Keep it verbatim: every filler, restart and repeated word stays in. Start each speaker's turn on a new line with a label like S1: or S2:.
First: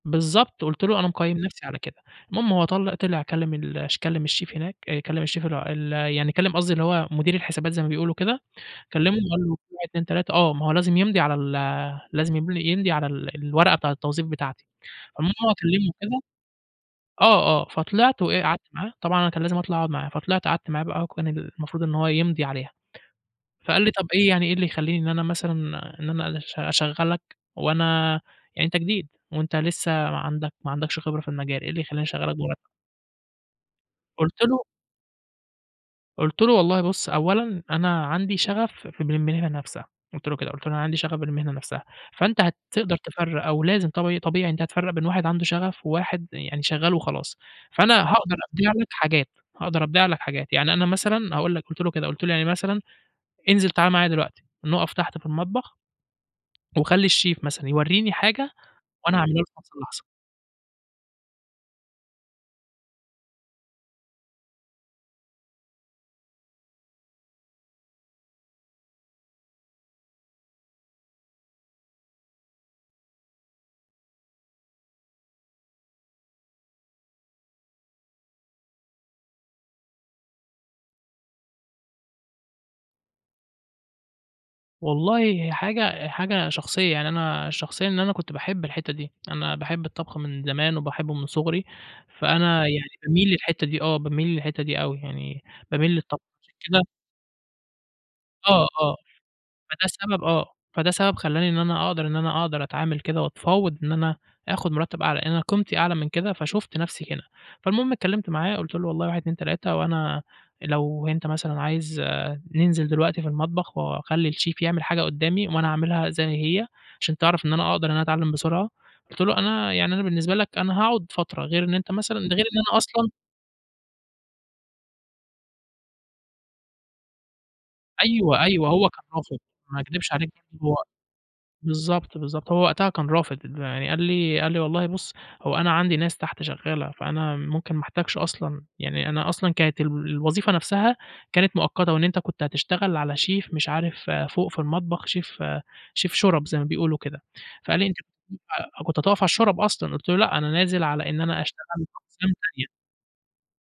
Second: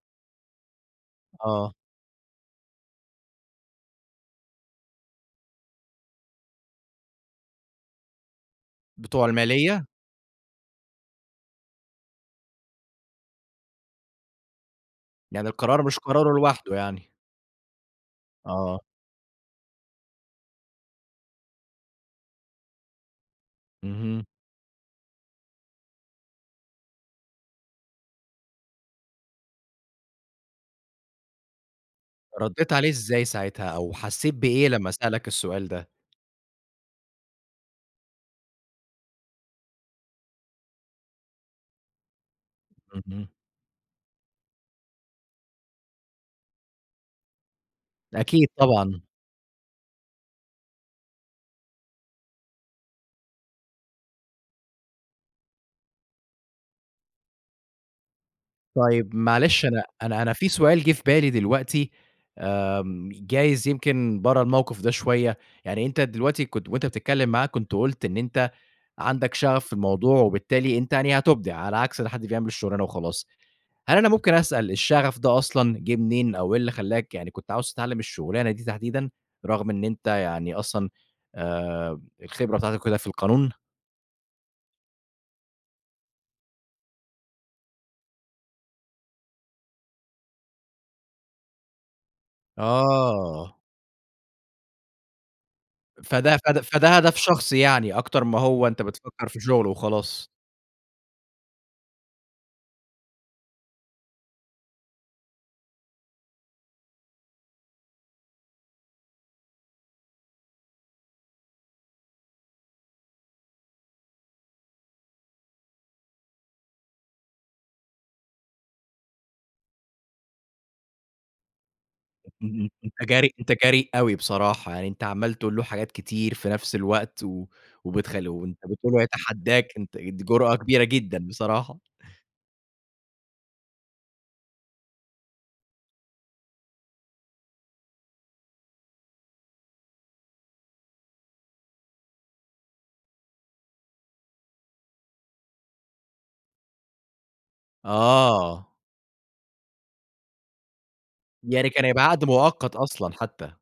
S1: بالضبط. قُلت له أنا مقيِّم نفْسي
S2: آه.
S1: على كده. المهم هو طل طِلع، كلَّم ال كلَّم الشيف هناك، كلَّم الشيف اللي هو ال يعني كلَّم قصدي اللي هو مدير الحسابات زي ما بيقولوا كده، كلَّمه
S2: بتوع
S1: وقال له في
S2: المالية؟
S1: واحد، اتنين، تلاتة. آه، ما هو لازم يمضِي على ال لازم يم يمضِي على ال الورقة بتاعة التوظيف بتاعتي، عمومًا
S2: يعني
S1: هو
S2: القرار
S1: كلَّمه
S2: مش
S1: وكده.
S2: قراره لوحده يعني.
S1: آه آه، فطِلعت وإيه قعدت
S2: آه.
S1: معاه، طبعًا أنا كان لازم أطلَع أقعُد معاه، فطِلعت قعدت معاه بقى، وكان المفروض إن هو يمضِي عليها، فقال لي: "طَب
S2: اهم.
S1: إيه يعني إيه اللي يخلِّيني إن أنا مثلًا إن أنا أشغَّلك وأنا يعني أنتَ جديد، وأنتَ لسه ما عندك ما عندكش خبرة في المجال، إيه اللي يخلِّيني أشغَّلك" [unintelligible]
S2: رديت عليه إزاي ساعتها، أو حسِّيت
S1: قلت له
S2: بإيه لمّا سألَك السؤال ده؟
S1: قُلت له: "والله بُص أولًا أنا عندي شغَف ف بالمهنة نفْسها." قُلت له كده، قُلت له: "أنا عندي شغَف بالمهنة نفْسها"، فأنتَ هتقدَر
S2: اهم.
S1: تفرِّق، أو لازم طب طبيعي أنتَ هتفرِّق بين واحد عنده شغَف وواحد يعني شغَّال وخلاص. فأنا هاقدَر
S2: أكيد،
S1: أبيع لك
S2: طبعًا.
S1: حاجات، هاقدَر أبيع لك حاجات، يعني أنا مثلًا هاقول لك، قُلت له كده، قُلت له يعني مثلًا: "انزِل تعالَ معايا دلوقتي نقِف تحت في المطبخ." وخلِّ الشيف مثلًا يوريني حاجة
S2: طيب
S1: وأنا هاعملها له في
S2: معلش،
S1: نفس
S2: أنا
S1: اللحظة.
S2: أنا أنا في سؤال جِه في بالي دلوقتي، آمم، جايِز يمكن برا الموقِف ده شوية؛ يعني أنتَ دلوقتي كنت وأنتَ بتتكلَّم معاه، كنت قُلت إن أنتَ عندك شغَف في الموضوع وبالتالي أنتَ يعني هتُبدِع على عكس حد بيعمَل الشغلانة وخلاص. هل أنا ممكن أسأل، الشغَف ده أصلًا جِه منين، أو إيه اللي خلَّاك يعني كنت عايِز تتعلَّم الشغلانة دي تحديدًا، رغم إن أنتَ يعني أصلًا آآ، الخبرة بتاعتك وكده في القانون؟
S1: والله هي حاجة حاجة شخصية، يعني أنا شخصيًا إن أنا كنت باحِب الحتّة دي، أنا باحِب الطبخ من زمان وباحِبه من صغري، فأنا يعني بامِيل
S2: آه.
S1: للحتّة دي. آه، بامِيل للحتّة دي أوي يعني، بامِيل للطبخ
S2: فده
S1: عشان
S2: فد
S1: كده
S2: فده هدَف شخصي يعني، أكتَر ما
S1: آه
S2: هو أنتَ
S1: آه،
S2: بتفكِّر في شغل
S1: فده سبب
S2: وخلاص؟
S1: آه، فده سبب خلَّاني إن أنا أقدَر إن أنا أقدَر أتعامَل كده، واتفاوَضت إن أنا آخُد مرتَّب أعلى، لأن أنا قيمتي أعلى من كده، فشُفت نفْسي كده. فالمهم اتكلَّمت معاه، قُلت له: "والله واحد، اتنين، تلاتة. وأنا لو أنتَ مثلًا عايِز ننزِل دلوقتي في المطبخ، وأخلِّي الشيف يعمَل حاجة قُدَّامي، وأنا هاعمِلها زي ما هي، عشان تعرَف إن أنا أقدَر إن أنا أتعلَّم بسرعة." قُلت له: "أنا يعني أنا بالنسبة لك أنا هاقعُد فترة غير إن أنتَ مثلًا ده غير إن
S2: اهم.
S1: أنا
S2: أنتَ
S1: أصلًا
S2: جريء أنتَ جريء أوي بصراحة يعني، أنتَ عمَّال تقول له حاجات كتير في نفس الوقت، و وبتخ
S1: أيوه
S2: وأنتَ
S1: أيوه، هو
S2: بتقول له
S1: كان رافِض،
S2: يتحدَّاك،
S1: ما
S2: أنتَ
S1: أكدِبش
S2: دي
S1: عليك
S2: جرأة
S1: برضو هو
S2: كبيرة جدًا بصراحة.
S1: بالضبط، بالضبط، هو وقتها كان رافِض، يعني قال لي قال لي: "والله بُص هو أنا عندي ناس تحت شغَّالة، فأنا ممكن ما أحتاجش أصلًا." يعني أنا أصلًا كانت ال الوظيفة نفْسها كانت مؤقَّتة، وإن أنتَ كنت هتشتغَل على شيف مش عارف فوق في المطبخ، شيف شيف شُرَب زي ما بيقولوا كده. فقال لي: "أنتَ كنت
S2: آه.
S1: كنت هتقِف على الشُرَب أصلًا." قُلت له: "لأ أنا نازِل على إن أنا أشتغَل
S2: يعني
S1: في
S2: كان هيبقى عقْد
S1: أقسام تانية."
S2: مؤقت أصلًا حتى.